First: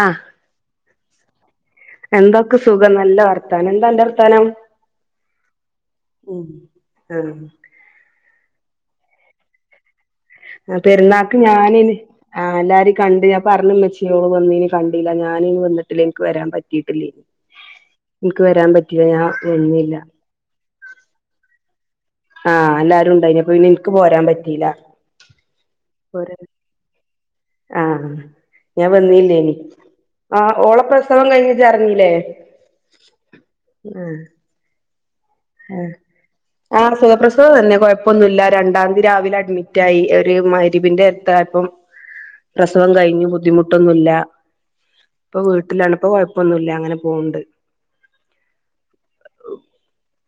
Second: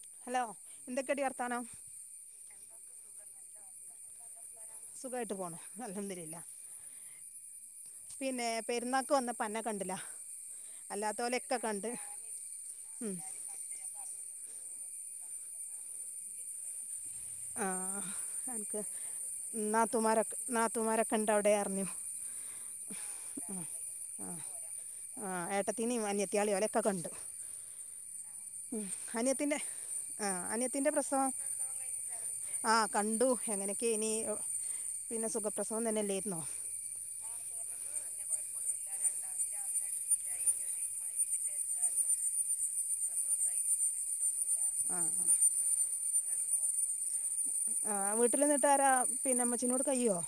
ആഹ് hello എന്തൊക്കെ ടി വർത്താനം എന്തൊക്കെ സുഖം നല്ല വർത്താനം എന്താ അന്റെ വർത്താനം സുഖായിട്ട് പോണ് അൽഹംദുലില്ലാ ഉം ആഹ് പിന്നെ പെരുന്നാക്ക് വന്നപ്പ അന്നേ കണ്ടില്ല പെരുന്നാക്ക് അല്ലാത്തോലെയൊക്കെ ഞാന് കണ്ട് ആഹ് എല്ലാരും ഉം കണ്ട് പറഞ് മെച്ചിയോളു വന്നീനി കണ്ടില്ല ഞാനി വന്നിട്ടില്ല എനിക്ക് വരാൻ പറ്റിയിട്ടില്ലേനി ആ ഇനിക്ക് വരാൻ അനക്ക് പറ്റില്ല ഞാൻ വന്നില്ല നാത്തൂമാരൊക്കെ നാത്തൂമാരൊക്കെ ഉണ്ട് അവിടെ അറിഞ്ഞു ആഹ് എല്ലാരും ഉണ്ടായിനി അപ്പൊ പിന്നെ ഇൻക്ക് പോരാൻ പറ്റിയില്ല ആഹ് ഏട്ടത്തിന പോരാൻ അനിയത്തിയാളെ ഓലെ ക്കൊ കണ്ടു ആഹ് ഞാൻ വന്നില്ലേനി അനിയത്തിന്റെ ആഹ് അനിയത്തിന്റെ പ്രസവം ഇജ്ജറിഞ്ഞിലേ ആഹ് കണ്ടു എങ്ങനെയൊക്കെ ഇനി പിന്നെ സുഖപ്രസവം തന്നെല്ലായിരുന്നോ ആഹ് സുഖപ്രസവം തന്നെ കുഴപ്പമൊന്നുല്ല രണ്ടാം തീയതി രാവിലെ അഡ്മിറ്റായി ഒരു മഗ്‌രിബ്ൻ്റെ നേര ത്തായപ്പം പ്രസവം കഴിഞ്ഞു ബുദ്ധിമുട്ടൊന്നുല്ല ആഹ് ആഹ് വീട്ടിലാണിപ്പോ കൊയപ്പൊന്നുല്ല അങ്ങനെ പോണ്ട് ആഹ് വീട്ടിൽന്നിട്ടാരാ പിന്നെ ഉമ്മച്ചീനോട് കയ്യുവോ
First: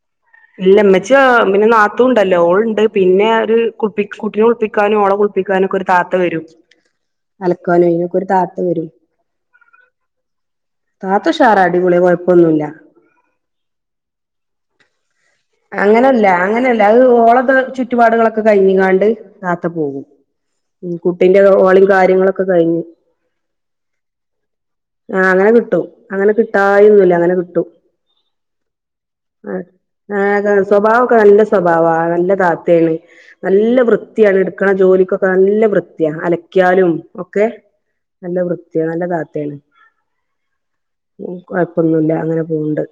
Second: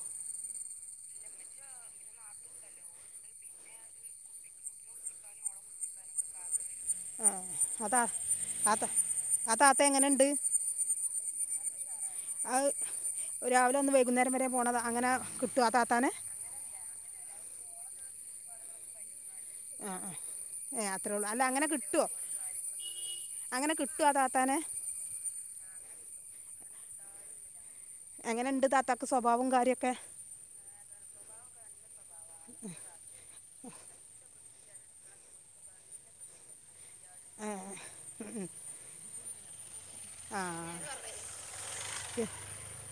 ഇല്ലമ്മച്ചി പിന്നെ നാത്തുണ്ടല്ലോ ഓളുണ്ട് പിന്നെ ഒരു കു കുട്ടിനെ കുളിപ്പിക്കാനും ഓളെ കുളി പ്പിക്കാനൊക്കെ ഒരു താത്ത വരും ആഹ് അലക്കാനും അതാ അയിനൊക്കെ ഒരു താത്ത ആത്ത വരും ആഹ് താത്ത എങ്ങനെണ്ട് താത്തുഷാറ അടിപൊളി കൊയപ്പൊന്നുല്ല രാവിലെ വന്ന് വൈകുന്നേരം വരെ പോണതാ അങ്ങനെ കിട്ടുമോ ആ താത്താനെ അങ്ങനെല്ല അങ്ങനെല്ല അത് ഓളത് ചുറ്റുപാടുകളൊക്കെ കഴിഞ്ഞിങ്ങാണ്ട് താത്ത ആ പോകും ആ ഏ ഉം അത്രേ ഉള്ളൂ കുട്ടിന്റെ അല്ല അങ്ങനെ ഓളെമ് കിട്ടുമോ കാര്യങ്ങളൊക്കെ കഴിഞ്ഞ് അങ്ങനെ കിട്ടുമോ ആ താത്താനെ ആഹ് അങ്ങനെ കിട്ടും അങ്ങനെ കിട്ടായൊന്നുല്ല അങ്ങനെ കിട്ടും എങ്ങനുണ്ട് താത്താക്ക് സ്വഭാവോം ആഹ് കാര്യൊക്കെ ആഹ് അതാ സ്വഭാവൊക്കെ നല്ല സ്വഭാവ നല്ല താത്തേണ് നല്ല വൃത്തിയാണ് എടുക്കണ ജോലിക്കൊക്കെ നല്ല വൃത്തിയ അലക്കിയാലും ഒക്കെ ഏ, ഉം, നല്ല ഉം. വൃത്തിയാ നല്ല താത്തയാണ് ആ കൊയപ്പൊന്നുല്ല അങ്ങനെ പോവണ്ട്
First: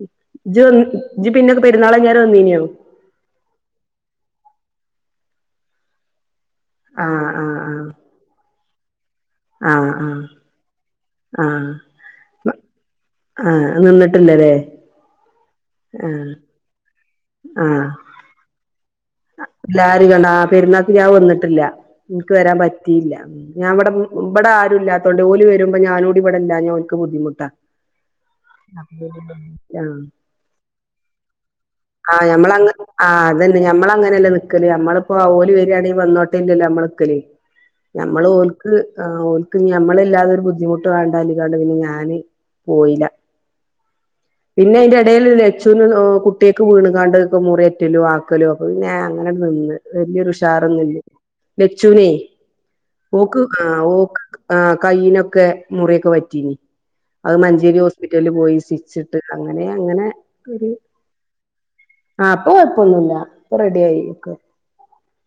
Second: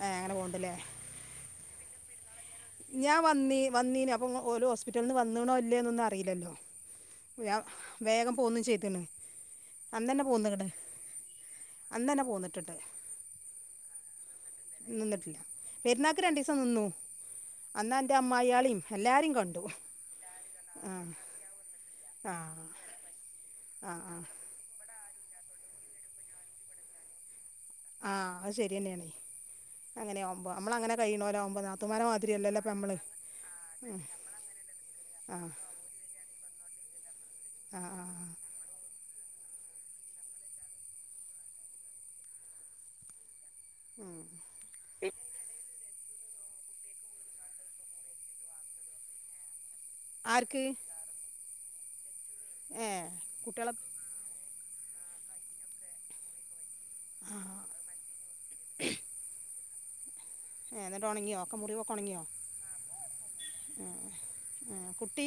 ഏ, അങ്ങനെ പോകണ്ടല്ലേ ജ്ജ് ജ്ജ് പിന്നെ പെരുന്നാള് കഴിഞ്ഞേരം വന്നീനിയോ ഞാൻ വന്നി വന്നീന് അപ്പം ഓല് ഹോസ്പിറ്റലിൽന്ന് വന്നീണോ ഇല്ലേ എന്നൊന്നറിയില്ലല്ലോ ആഹ് ആഹ് ആഹ് വേഗം പോന്ന് ചെയ്തേണ് അന്നന്നെ ആഹ് പോന്നിങ്ങട് ആഹ് ആഹ് നിന്നിട്ടില്ലല്ലേ നിന്നിട്ടില്ല പെരുന്നാക്ക് ആഹ് രണ്ടീസം നിന്നു ആഹ് അന്നാ ൻ്റെ അമ്മായി ആളേം എല്ലാരേം കണ്ടു [unintelligible] ആഹ് പെരുന്നാക്ക് ആ ഞാൻ വന്നിട്ടില്ല എനിക്ക് വരാൻ ആഹ് പറ്റിയില്ല ഞാൻ ഇവടെ ആഹ് ആഹ് ഇവടെ ആരൂല്ലാത്തോണ്ട് ഓല് വരുമ്പോ ഞാനൂടി ഇവിടെ ഇല്ലാഞ്ഞ ഓല്ക്ക് ബുദ്ധിമുട്ടാ ആഹ് അത് ശരിയന്നെയാണേ ആഹ് അങ്ങനെയവുമ്പോ അമ്മളങ്ങനെ കഴിയണോരാവുമ്പോ നാത്തൂമ്മാര ആഹ് മാതിരിയല്ലല്ലോ ഞമ്മളങ്ങ പ്പ മ്മള് ആഹ് അതന്നെ ഞമ്മളങ്ങനെയല്ലേ നിക്കല് അമ്മളിപ്പോ ആഹ് ഓല് വരിയാണെങ്കി വന്നോട്ടല്ലല്ലേ നമ്മള് നിക്കല് ആഹ് ആഹ് ഞമ്മള് ഓല്ക്ക് ഓല്ക്ക് മ്മളല്ലാതൊരു ബുദ്ധിമുട്ട് വേണ്ടാലാണ്ട് പിന്നെ ഞാന് പോയില [inaudible] പിന്നെ അയിന്റെ എടേൽ ലച്ചു ന് കുട്ടിയക്ക് വീണുങ്ങാണ്ട് മുറിയേറ്റലോ ആക്കലോ ങേ അങ്ങനെ ഒന്നുമില്ല നിന്ന് വല്യൊരു ആർക്ക് ഉഷാറന്നില്ലേ ലച്ചൂനെ ഏഹ് ഓക്ക് ങേ കുട്ടികളെ ഓക്ക് കൈയ്യിനൊക്കെ മുറിയൊക്കെ പറ്റീനി അത് ആഹ് മഞ്ചേരി ഹോസ്പിറ്റലില് പോയി സ്റ്റിച്ചിട്ട് അങ്ങനെ അങ്ങനെ എന്നിട്ടൊണങ്ങിയോ ഓക്ക് മുറിവൊക്കെ ഒണങ്ങിയോ ഓ ഇപ്പൊ കൊഴപ്പോന്നൂല്ല ഉം കുട്ടി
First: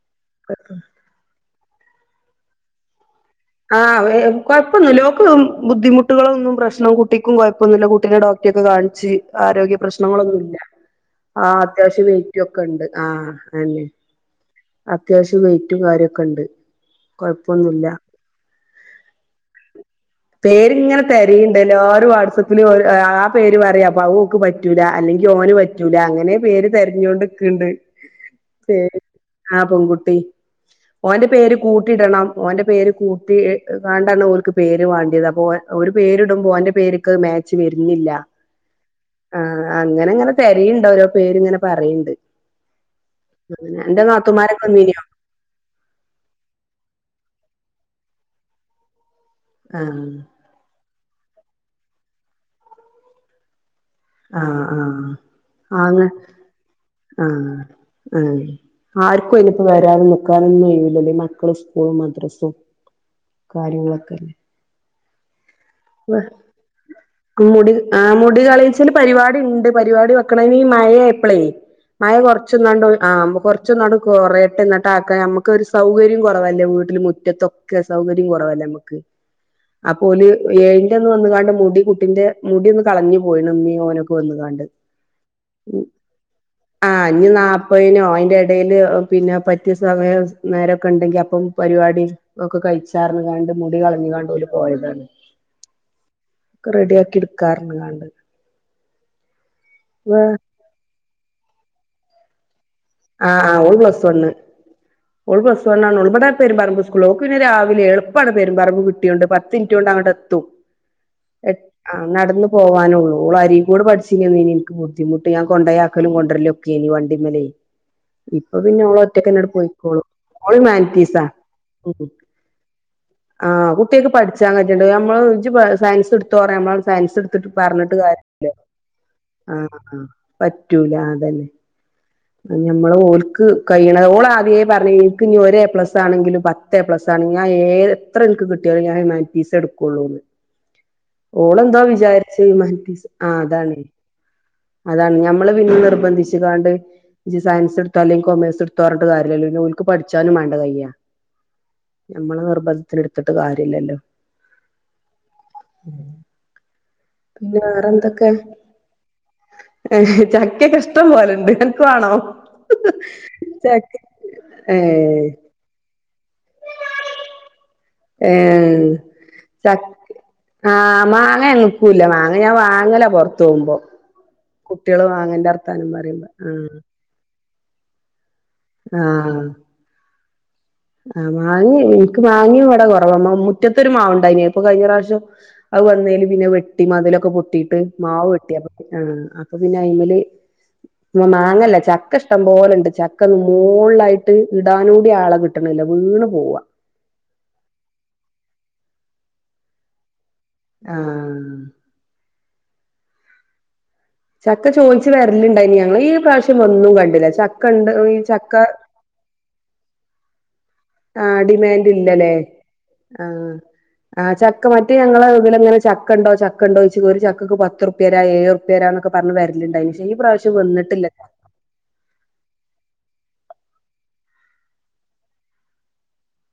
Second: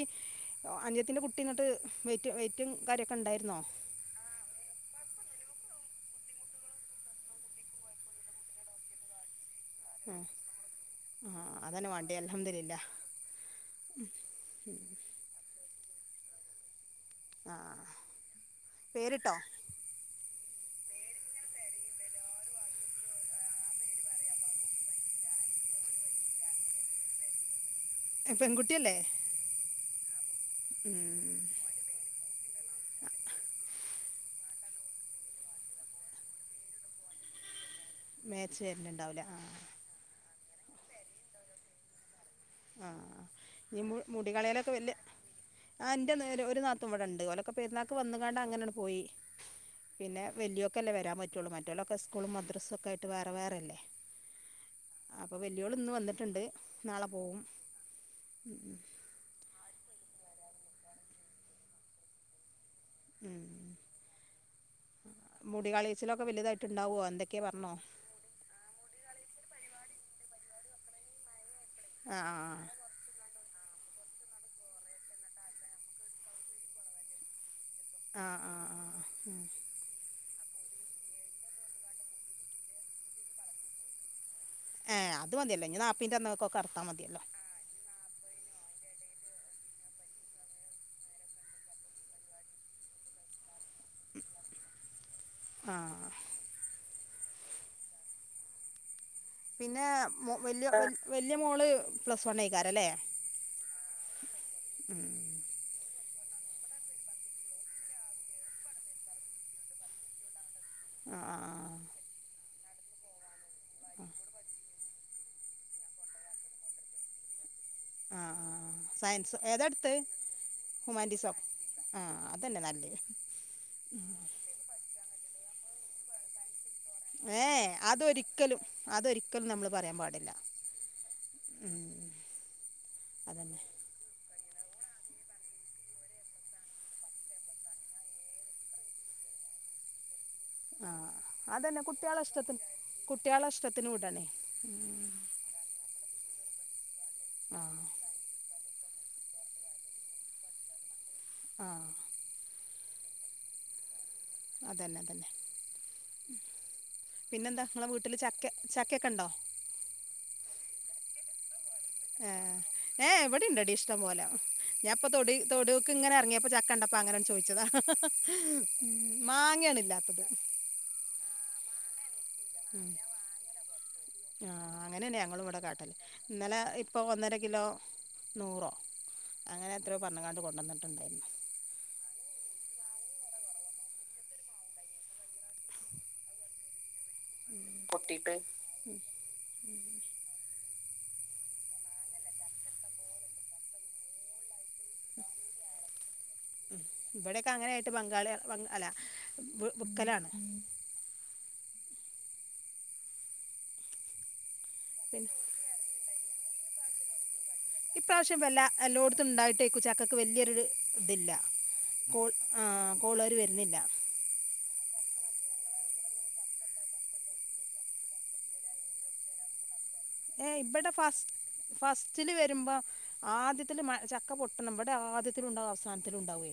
അനിയത്തിന്റെ കുട്ടി കുട്ടി വന്നിട്ട് വെയിറ്റും കാര്യൊക്കെ ഇണ്ടായിരുന്നോ ആ കൊഴ്പ്പോന്നില്ല ഓക്ക് ബുദ്ധിമുട്ടുകളൊന്നും പ്രശ്നം കുട്ടിക്കും കൊഴപ്പൊന്നൂല്ല കുട്ടീടെ ഡോക് കുട്ടിയെക്ക കാണിച്ച് ആരോഗ്യ ഏഹ് പ്രശ്നങ്ങളൊന്നൂല്ല ആഹ് അതന്നെ അത്യാവശ്യം വേണ്ടിയെ വെയിറ്റും ഒക്കെ ഇണ്ട് അൽഹംദുലില്ലാഹ് ആഹ് ഉം അത്യാവശ്യം വെയിറ്റും കാര്യക്കെണ്ട് ആഹ് കൊഴപ്പൊന്നൂല്ല പേരിട്ടോ പേരിങ്ങനെ തെരയിണ്ട് എല്ലാരും വാട്സപ്പിൽ ഓരോ ആഹ് പേര് പറയാപ്പ അവൾക്ക് പറ്റൂല അല്ലെങ്കിൽ ഓന് പറ്റൂല അങ്ങനെ പേര് തെരഞ്ഞോണ്ടിക്ക്ണ്ട് പെൺകുട്ടിയല്ലേ ആഹ് പെൺകുട്ടി. ഓന്റെ ഉം പേര് കൂട്ടിടണം ഓന്റെ പേര് കൂട്ടിങ്ങാണ്ടാണ് ഓല്ക്ക് പേര് വേണ്ടിയത് അപ്പോ ഒരു പേരിടുമ്പോ ഓന്റെ പേര്ക്ക് മാച്ച് വരുന്നില്ല മാച്ച് വരുന്നുണ്ടാവില്ല ആഹ് അങ്ങനെങ്ങനെ തെരയ്ണ്ട് ഓരോ പേര്ങ്ങനെ പറയ്ണ്ട്. ആ അൻ്റെ നാത്തുമ്മാരൊക്കെ വന്നീന്യോ? ആഹ് എൻ്റെ നേരെ ഒരു നാത്തൂൻ ഇവിടെയുണ്ട് ഓലൊക്കെ പെരുന്നാക്ക് വന്ന്ങ്ങാണ്ട് അങ്ങനാണ് പോയി, ആഹ് പിന്നെ വല്ല്യോക്കല്ലേ വരാൻ പറ്റോള്ളൂ മറ്റോലൊക്കെ സ്കൂളും മദ്രസും ഒക്കായിട്ട് വേറെ വേറല്ലേ. ആ ആ ആങ്ങ് വന്നിട്ടുണ്ട് നാളെ പോവും ആഹ്. ആ ആ ആര് പ്പോയ്നിപ്പോ വരാനും നിക്കാനൊന്നും ഒയിവ് ഇല്ല്യല്ലോ ഈ മക്കള് സ്കൂളും മദ്രസും ഉം. കാര്യങ്ങളൊക്കല്ലെ മുടികളേച്ചിലൊക്കെ വലുതായിട്ട്ണ്ടാവോ? എന്തൊക്ക്യാ പറഞ്ഞോ? മുടി ആ മുടി കളേച്ചൽ പരിപാടിയുണ്ട് പരിപാടി വെക്കണം അയിന് ഈ മഴായപ്പളേയ് മഴ ആ ആ കൊറച്ച്ന്നാണ്ട് ആഹ് അമ്മക്കൊറ കൊറച്ചൊന്നാട്ട് കൊറയട്ടെന്നെട്ടാക്കാന് നമ്മക്ക് സൗകര്യും കൊറവല്ലേ വീട്ടില് മുറ്റത്തൊയൊക്കെ ആ സൗകര്യും ആ കൊറവല്ലേ ആ നമ്മക്ക് ഉം. അപ്പോൾ ഏഴന്റന്ന് വന്ന്ങ്ങാണ്ട് മുടി കുട്ടിന്റെ മുടി ഒന്ന് കളഞ്ഞ് പോയിണ് ഇമ്മീം ഓനൊക്കെ വന്ന്ങ്ങാണ്ട്. ഏഹ് അത് മതിയാല്ലോ ഇഞ്ഞി നാപ്പത്തിന്റെന്നൊക്കറാത്താ മതീയാല്ലോ. പ്പോയ്നോ അയിന്റെ എടേല് പിന്നെ പറ്റിയ സമയം നേരൊക്കെണ്ടെങ്കിൽ അപ്പം പരിവാടി ഒക്കെ കഴിച്ചാറ്ഞ്ഞ്ങ്ങാണ്ട് മുടി കളഞ്ഞുങ്ങാണ്ട് ഓല് പോയതാണ്. ആ.. ഒക്കെ റെഡിയാക്കി എടുക്കാറുങ്ങ്ണ്ട്. പിന്നെ മോ വല്ല്യ വല്ല്യ മോള് പ്ലസ് ഓൺലേക്ക് അല്ലെ ആ ആ ഓൾ പ്ലസ് വണ്ണ്. ഉം. ഓൾ പ്ലസ് വണ്ണാണ് ഓളുടെ പെരുപറമ്പ് സ്കൂള്ള് ഓക്ക് പിന്നെ രാവില്യേ എളുപ്പാണ് പെരൂപറമ്പ് കിട്ടിയോണ്ട് പത്ത് മിനിറ്റോണ്ട് അങ്ങട്ടെ എത്തും ആ ആ ആ നടന്ന് പോവാനൊള്ളൂ ഓള് അരീക്കോട് പഠിച്ചിന്യന്നേനി ഇന്ക്ക് ബുദ്ധിമുട്ട് ഞാൻ കൊണ്ടയാക്കലും കൊണ്ടര്ലൊക്കേനീ വണ്ടിമലേയ് ആ സയൻസ് എന്തായെടുത്തെ പോയിക്കോളും ഓള് ഹ്യുമാനിറ്റീസാ ഹുമാൻറ്റിസോ? ആഹ് അതന്നെ നല്ലേ ആ കുട്ടിയോക്ക് പഠിച്ചാൻ കഴിയട്ടെ ഞമ്മള് ജ്ജ് സയൻസെടുത്തോ പറഞ്ഞമ്മള് ഏ സയൻസെടുത്തിട്ട് പറഞ്ഞിട്ട് കാര്യല്ല, അതൊരിക്കലും അതൊരിക്കലും ആ നമ്മൾ പറയാൻ പാടില്ല പറ്റൂല അതന്നെ. ഉം. ഞമ്മള് ഓൾക്ക് അതന്നെ കയ്യണേ ഓളാദ്യേ പറഞ്ഞ് ഇന്ക്കിഞ്ഞി ഒരേപ്ലസ് ആണെങ്കിലും പത്തേപ്ലസ് ആണെങ്കിലു ഞാ ഏ ത്ര ഇന്ക്ക് കിട്ട്യാലും ഞാ ഹ്യുമാന്റീസേ എടുക്കുള്ളൂന്ന്. ആ ഓളെന്തോ അതന്നെ കുട്ടികളെ വിചാര്ച്ച ഇഷ്ടത്തിന് ഹുമാൻറ്റീസ് ആഹ് കുട്ടികളെ അതാണ്. ഇഷ്ടത്തിന് വിടണേ അതാണ് ഞമ്മള് പിന്നെ നിർബന്ധിച്ച്ങ്ങാണ്ട് ജ്ജി ആ സയൻസെട്ത്താേ അല്ലെങ്കീ കൊമേഴ്സ്ടുത്തോറഞ്ഞിട്ട് കാര്യല്ലല്ലോ ഓല്ക്ക് പഠിച്ചാനും വേണ്ടേകയ്യാ ആഹ്. ഞമ്മള നിർബന്ധത്തിനെട്ത്തിട്ട് കാര്യല്ലല്ലോ? അതന്നെ അതന്നെ. [inaudible] പിന്നെ പിന്നെന്താ ഇങ്ങളെ വേറെ വീട്ട്ല് ചക്ക ചക്കെക്കെണ്ടോ? ഏഹ് ചക്കെക്കെ ഇഷ്ടം പോലണ്ട് അനക്ക് വാണോ? ആഹ് ഏഹ് ഇവടെണ്ടെടി ഇഷ്ടം പോലെ ഞാപ്പ ഏഹ് തൊടീ തൊട്യോക്ക്ങ്ങനെ എറങ്ങിയപ്പ ചക്കണ്ടപ്പങ്ങനാട് ചോയിച്ചതാ ഏഹ് ഉം മാങ്ങ്യാണ് ചക്ക് ഇല്ലാത്തത്. ആഹ് മാങ്ങ നിക്കൂല്ല മാങ്ങ ഞാ വാങ്ങല പൊറത്തോവ്മ്പോ അങ്ങനെന്നെ ഞങ്ങളൂവടെ കാട്ടല് പറയുമ്പോ ഇന്നലെ ആഹ് ഇപ്പോ ഒന്നര കിലോ നൂറോ അങ്ങനെ എത്രോ പറഞ്ഞ്ങ്ങാണ്ട് കൊണ്ടോന്ന്ട്ട്ണ്ട് ആഹാ മാങ്ങി ഇനിക്ക് മാങ്ങിം ഇവടെപ്പ കൊറവാ മുറ്റത്തൊരു മാവ്ണ്ടായിനി ഇപ്പൊ കഴിഞ്ഞറാശ്യം അയ് വന്നേല് പിന്നെ അയ് വെട്ടി മതിലൊക്കെ പൊട്ടിട്ട് മാവ് പൊട്ടിയിട്ട് വെട്ടി ആഹ് അപ്പൊ പിന്നെ അയിമല് മാങ്ങല്ല ചക്ക ഇഷ്ടം പോലെണ്ട് ചക്ക മോള്ളായിട്ട് ഇടാനൂടി ആളെ കിട്ട ട്ട്ണില്ല വീണ് പോ ഉവ്വ ഇവിടെക്കെ അങ്ങനെ ആയിട്ട് ബംഗാളി ബം അല്ല വി വിക്കലാണ് ആഹ് ചക്ക ചോയ്ച്ച് പിന്നെ വരലുണ്ടായിനി ഞങ്ങള് ഈ പ്രാവശ്യം വന്നും കണ്ടില്ല ച ഇപ്രാവശ്യം വല്ല എല്ലോടത്തും ഇണ്ടായിട്ടേക്കും ചക്കക്ക് വല്യരുരു ഇതില്ല ആഹ് ഡിമാൻഡ് കോൾ ഇല്ലല്ലേ ആഹ് കോളാര് ആഹ് വരുന്നില്ല ആഹ് ചക്ക മറ്റ് ഞങ്ങള് ഇതിലെങ്ങനെ ചക്ക ഇണ്ടോ ചക്കണ്ടോ ഇച്ചിക്ക് ഒരു ചക്കക്ക് പത്ത് റുപ്യ തരാം ഏഴു തരാന്നൊക്ക പറഞ്ഞ് വരലണ്ടായിന് ക്ഷെ ഈപ്രാവശ്യം വന്നിട്ടില്ല ഫസ്റ്റില് വരുമ്പോ ആദ്യത്തില് മ ചക്ക പൊട്ടണം ഇവടെ ആദ്യത്തിലുണ്ടാവും അവസാനത്തിലും ഉണ്ടാവേ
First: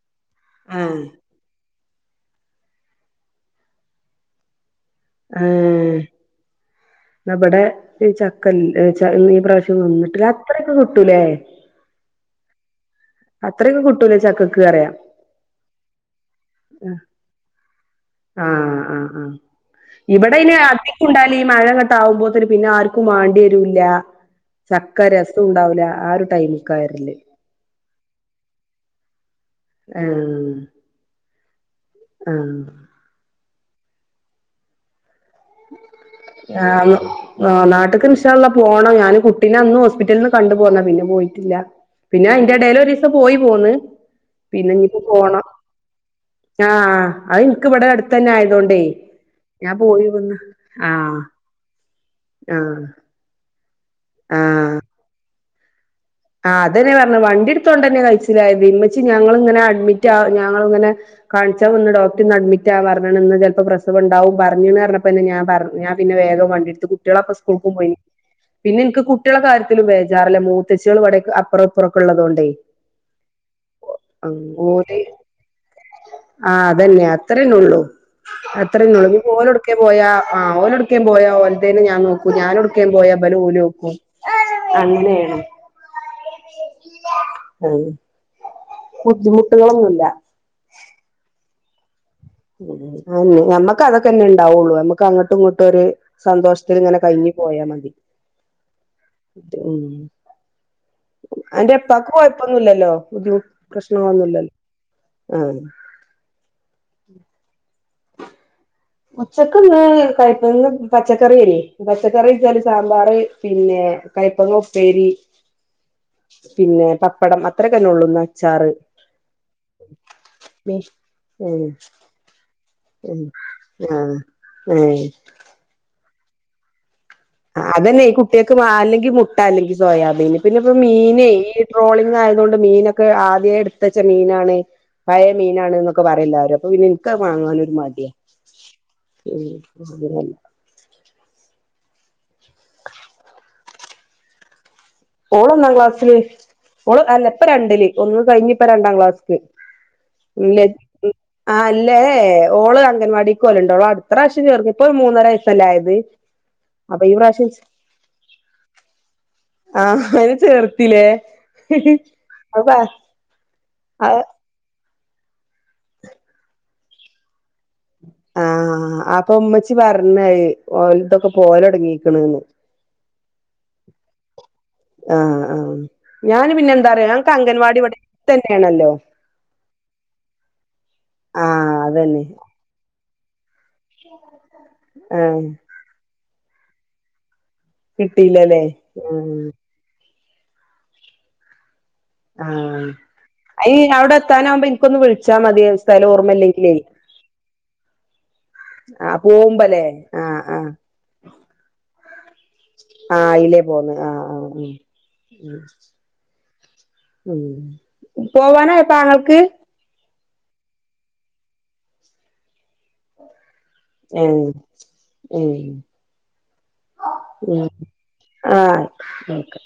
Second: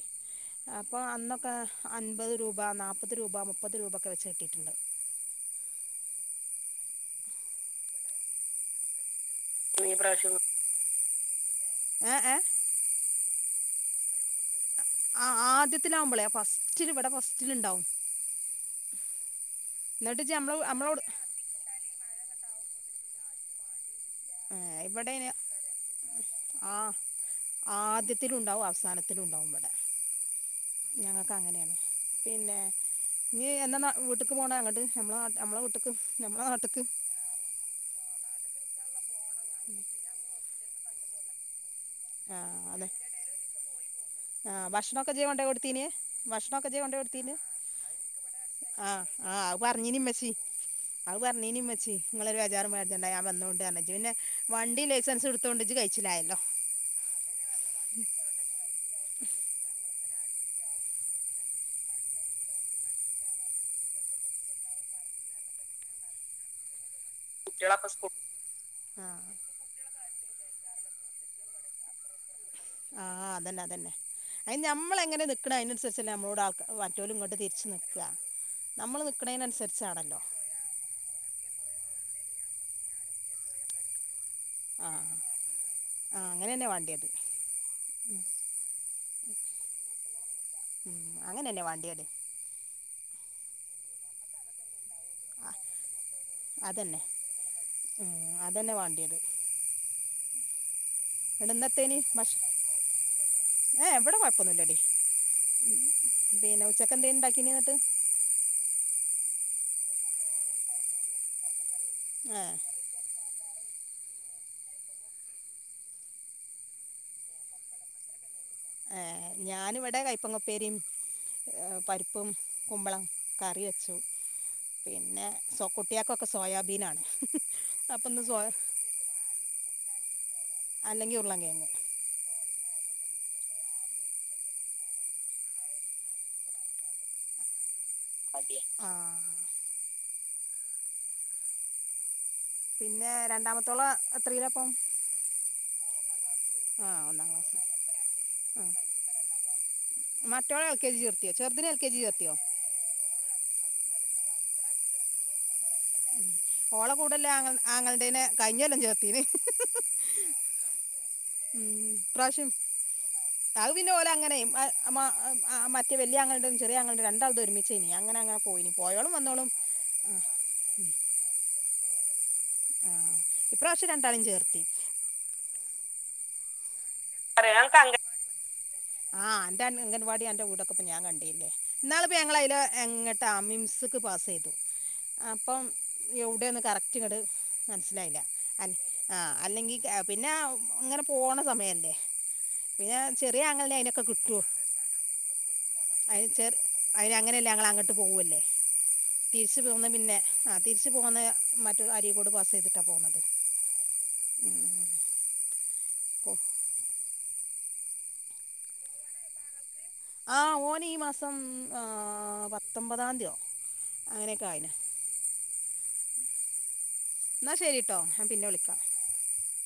അപ്പോൾ ആഹ് അന്നൊക്കെ അൻപത് രൂപ നാപ്പത് രൂപ മുപ്പത് രൂപൊക്കെ വെച്ച് എത്തിട്ടുണ്ട്. അഹ് ന്നബടെ ഈ ചക്ക ഇൽ എ് ച ഇള്ള് ഈ ഇപ്രാവശ്യം ഈ വന്നിട്ടില്ല അത്രയ്ക്കെ കിട്ടൂലേ? ഏഹ് ഏഹ് അത്രയൊക്കെ കിട്ടൂലെ ഒരു ചക്കക്ക് പറയാ? ആഹ് ആദ്യത്തിലാവുമ്പോളെ ആ ഫസ്റ്റില് ഇവിടെ ഫസ്റ്റില് ഇണ്ടാവും ആഹ് ആഹ് ആഹ് എന്നിട്ട് ഇജ്ജ് ഇവിടെ അയിന് നമ്മളെ അക്ക് നമ്മളോട് ഉണ്ടായി ഈ മഴ ഇങ്ങട്ട് ആവുമ്പോത്തിന് പിന്നെ ആർക്കും വേണ്ടി വരൂല്ല ഏ ചക്ക ഇവിടെ ഇനി രസോം ഉണ്ടാവൂല ആ ഒരു ആ ടൈമിക്കവരല് ആദ്യത്തിലുണ്ടാവും അവസാനത്തിലും ഉണ്ടാവും ബടെ ആഹ് ഞങ്ങൾക്ക് അങ്ങനെയാണ് പിന്നെ ആഹ് നീ എന്ന നാ വീട്ട്ക്ക് പോണ് അങ്ങട് ഞമ്മള നാ ന ആഹ് ന്ന് നാട്ട്ക്ക് ഇൻഷ അള്ള പോണം ഞാൻ കുട്ടീനെ അന്ന് ഹോസ്പിറ്റലിന്ന് കണ്ടു പോന്നാ പിന്നെ പോയിട്ടില്ല പിന്നെ ആ അയ്ൻ്റെ എടേല് അതെ ഒരു ദിവസം പോയി പോന്ന് ആ പിന്നെ ഞിപ്പോ ഭക്ഷണമൊക്കെ ജയ പോണം കൊണ്ടേ കൊടുത്തീന് ഭക്ഷണമൊക്കെ ജയ കൊണ്ടേ ആഹ് കൊടുത്തീന് അത് എനിക്ക് ഇവിടെ അടുത്തന്നെ ആയതോണ്ടേ ആഹ് അഹ് ഞാൻ പറഞ്ഞീനിം പോയി ഉമ്മച്ചി വന്ന് അത് ആഹ് പറഞ്ഞനിം ഉമ്മച്ചി ഇങ്ങളൊരു ബേജാറും ആഹ് പേടിച്ചണ്ട ഞാൻ വന്നോണ്ട് ഇജ് പിന്നെ ആഹ് വണ്ടിം ലൈസൻസും ഇടു തോണ്ട് ഇജ് കഴിച്ചിലായില്ലോ ആഹ് അതന്നെ പറഞ്ഞേ വണ്ടി എടുത്തോണ്ടന്നെ കഴിച്ചിലായിത് ഉമ്മച്ചി ഞങ്ങള് ഇങ്ങനെ അഡ്മിറ്റ് ആ ഞങ്ങള് ഇങ്ങനെ കാണിച്ചാ വന്ന് ഡോക്ടർന്ന് അഡ്മിറ്റ് ആവാർന്ന് ഇന്ന് ചെലപ്പോ പ്രസവണ്ടാവും പറഞ്ഞുന്ന് പറഞ്ഞപ്പോന്നെ ഞാൻ പറഞ്ഞു ഞാൻ പിന്നെ വേഗം വണ്ടിടുത്തു കുട്ട്യളൊക്കെ സ് ക്കൂളിക്കുംപോയി കുട്ടികളൊക്കെ സ്കൂൾ പിന്നെ എനിക്ക് ആ ആ കുട്ടികളെ കാര്യത്തിലും ബേജാറില്ല മൂത്ത ച്ചികളുവിടെ അപ്പറവും ഇപ്പ റോക്കെള്ളതോണ്ടേ ആഹ് അതന്നെ അതന്നെ അയിന് ഓല് ഞമ്മള് എങ്ങനെ നിക്കണ് അയിനനുസരിച്ചല്ലേ നമ്മളോട് ആഹ് ആൾക്കാ അതന്നെ മറ്റോലും ഇങ്ങട്ട് അത്രന്നെ തിരിച്ച് ഉള്ളൂ നിക്കാ നമ്മള് നിക്കണേനനുസരിച്ചാണല്ലോ ഓലൊട്ക്കേനും പോയാ ഓൽതേനു ഞാൻ നോക്കും ഞാൻ ഒട്ക്കേനു പോയാ ബല് ഓല് നോക്കും ആഹ് അങ്ങനേണ് ആഹ് അങ്ങനെന്നെ വാണ്ടിയത് ഉം ഉം ബുദ്ധിമുട്ടുകളൊന്നുല്ല ഉം അങ്ങനെന്നെ വാണ്ടിയേത് ഉം അല്ല് ഞമ്മക്ക് അതൊക്കെന്നെണ്ടാവുള്ളു നമുക്ക് അങ്ങോട്ടും അ ഇങ്ങോട്ടും ഒര് സന്തോഷത്തില് ഇങ്ങനെ അതന്നെ കഴിഞ്ഞ് പോയാ മതി ഉം അതന്നെ വാണ്ടിയത് ത് ഉം അന്റെ വടെന്നത്തേനി ഉപ്പാക്ക് ഭഷ് കൊഴപ്പൊന്നുല്ലല്ലോ ബുദ്ധിമു ഏഹ് ഇവടെ പ്രശ്നങ്ങളൊന്നുല്ലല്ലോ കൊഴപ്പൊന്നുല്ലടി ആഹ് ഉം പിന്നെ ഉച്ചക്ക് എന്തേനിണ്ടാക്കീനി എന്നിട്ട് ഉച്ചക്ക്ന്ന് കയ്പ്പങ്ങന്ന് പച്ചക്കറിയേയ്നി ഏഹ് പച്ചക്കറിച്ചാല് സാമ്പാ മ്പാറ് പിന്നെ കയ്പ്പങ്ങ ഉപ്പേരി പിന്നെ പപ്പടം അത്രക്കന്നെ ഉള്ളൂന്ന് അച്ചാറ് ഏഹ് ഞാനിവിടെ കൈപ്പൊങ്ങപ്പേരിം ഉം പരിപ്പും കുമ്പളം ഉം കറി വെച്ചു ആഹ് ഏഹ് പിന്നെ കുട്ടിയാക്കൊക്കെ സോയാബീനാണ് ആഹ് അതന്നെ ഈ അപ്പന്ന് സോ കുട്ട്യാക്ക് മാ അല്ലെങ്കി മുട്ട അല്ലെങ്കി സോയാബീന് പിന്നെ ഇപ്പൊ അല്ലെങ്കിൽ മീനെ ഉരുളൻ ഈ കിഴങ്ങ് ട്രോളിംങ് ആയതോണ്ട് മീനൊക്കെ ആദ്യേട്ത്തച്ച മീനാണ് പയേ മീനാണ്ന്നൊക്കെ പറിയെല്ലാരും അപ്പൊപിന്നെ ഇൻക്കത് മാങ്ങാനൊരു മട്യാ മടിയാ ആഹ് [unintelligible] പിന്നെ രണ്ടാമത്തോള് എത്രയിലാപ്പം ഓള് ഒന്നാം ക്ലാസ്സില് ഓള് ആഹ് അല്ല ഒന്നാം ഇപ്പ ക്ലാസ്സില് രണ്ടില് ഒന്ന് കഴിഞ്ഞ്പ്പ ആഹ് രണ്ടാം ക്ലാസ്ക്ക് ല്ലെ മറ്റോളെ എൽ കെ ജി ഉം ചേർത്തിയോ ചെറുതിനെ അഹ് എൽ കെ ല്ലേ ജി ചേർത്തിയോ ഓള് അംഗൻവാടി ക്കോകല്ണ്ട് ഓളട്ത്ത പ്രാവശ്യം ചേർന്ന്തുപ്പോ മൂന്നര വയസല്ലായത് അപ്പൊ ഈ പ്രാവശ്യം ഞങ്ങൾടേനെ കഴിഞ്ഞൊല്ലം ചേർത്തീന് ആഹ് അയ്നെ ചേർത്തിലേ അവ് അവ്പിന്നോലങ്ങനെ മ മ മറ്റെ വല്യാങ്ങൾന്റതും ചെറിയാങ്ങൾന്റെതും രണ്ടാൾതും ഒരുമിച്ചേയ്നി ഞ്ഞിഅങ്ങനങ്ങനെ പോയിനി പോയോളും വന്നോളും ഓൽതൊക്കെ പോവലൊട്ങ്ങിക്ക്ണ്ന്ന് ആഹ് ഇപ്രാശ്യം രണ്ടാളിം ചേർത്തി ആഹ് ആഹ് ഞാന് പിന്നെന്താറിയോ ഞങ്ങക്ക് അംഗൻവാടി ഇവിടെ ത്തന്നെണല്ലോ ആഹ് അന്റെ അംഗൻവാടി അന്റെ വീടൊക്കെപ്പ ഞാൻകണ്ടീലേ ആഹ് എന്നാളിപ്പം അതന്നെ ഞങ്ങളയ്‌ലെ എങ്ങട്ടാ മിംസ് ക്ക് പാസെയ്തു ആഹ് അപ്പം യൗടെന്ന് കറക്റ്റ്ങ്ങട് മൻസ്സിലായില അല്ലെ ആഹ് അല്ലെങ്കി പിന്നെ ഇങ്ങനെ പോണ സമയല്ലേ ആഹ് അയ് അവിടെ കിട്ടുമോ എത്താനാവുമ്പോ ഇൻക്കൊന്ന് വിളിച്ചാ മതി സ്ഥലം ഓർമ്മല്ലങ്കിലേ അങ്ങനെയല്ല ഞങ്ങളങ്ങട്ട് പോവല്ലേ ആഹ് തിരിച്ചു പോവുമ്പല്ലേ പോന്ന് പിന്നെ ആഹ് ആ ആഹ് തിരിച്ചു പോന്ന് മറ്റൊ അരിക്കോട് പാസെയ്തിട്ടാ പോന്നത് ആഹ് അയിലേ പോന്ന് ആഹ് ആഹ് ഉം ഉം പോ ഉം പോവാനായപ്പാങ്ങൾക്ക് ആഹ് ഓനീ മാസം ആഹ് പത്തൊമ്പതാന്ത്യോ ഏഹ് ഉം എന്നാൽ ഉം ശരി കേട്ടോ ഞാൻ പിന്നെ വിളിക്കാം ആഹ് ഓക്കെ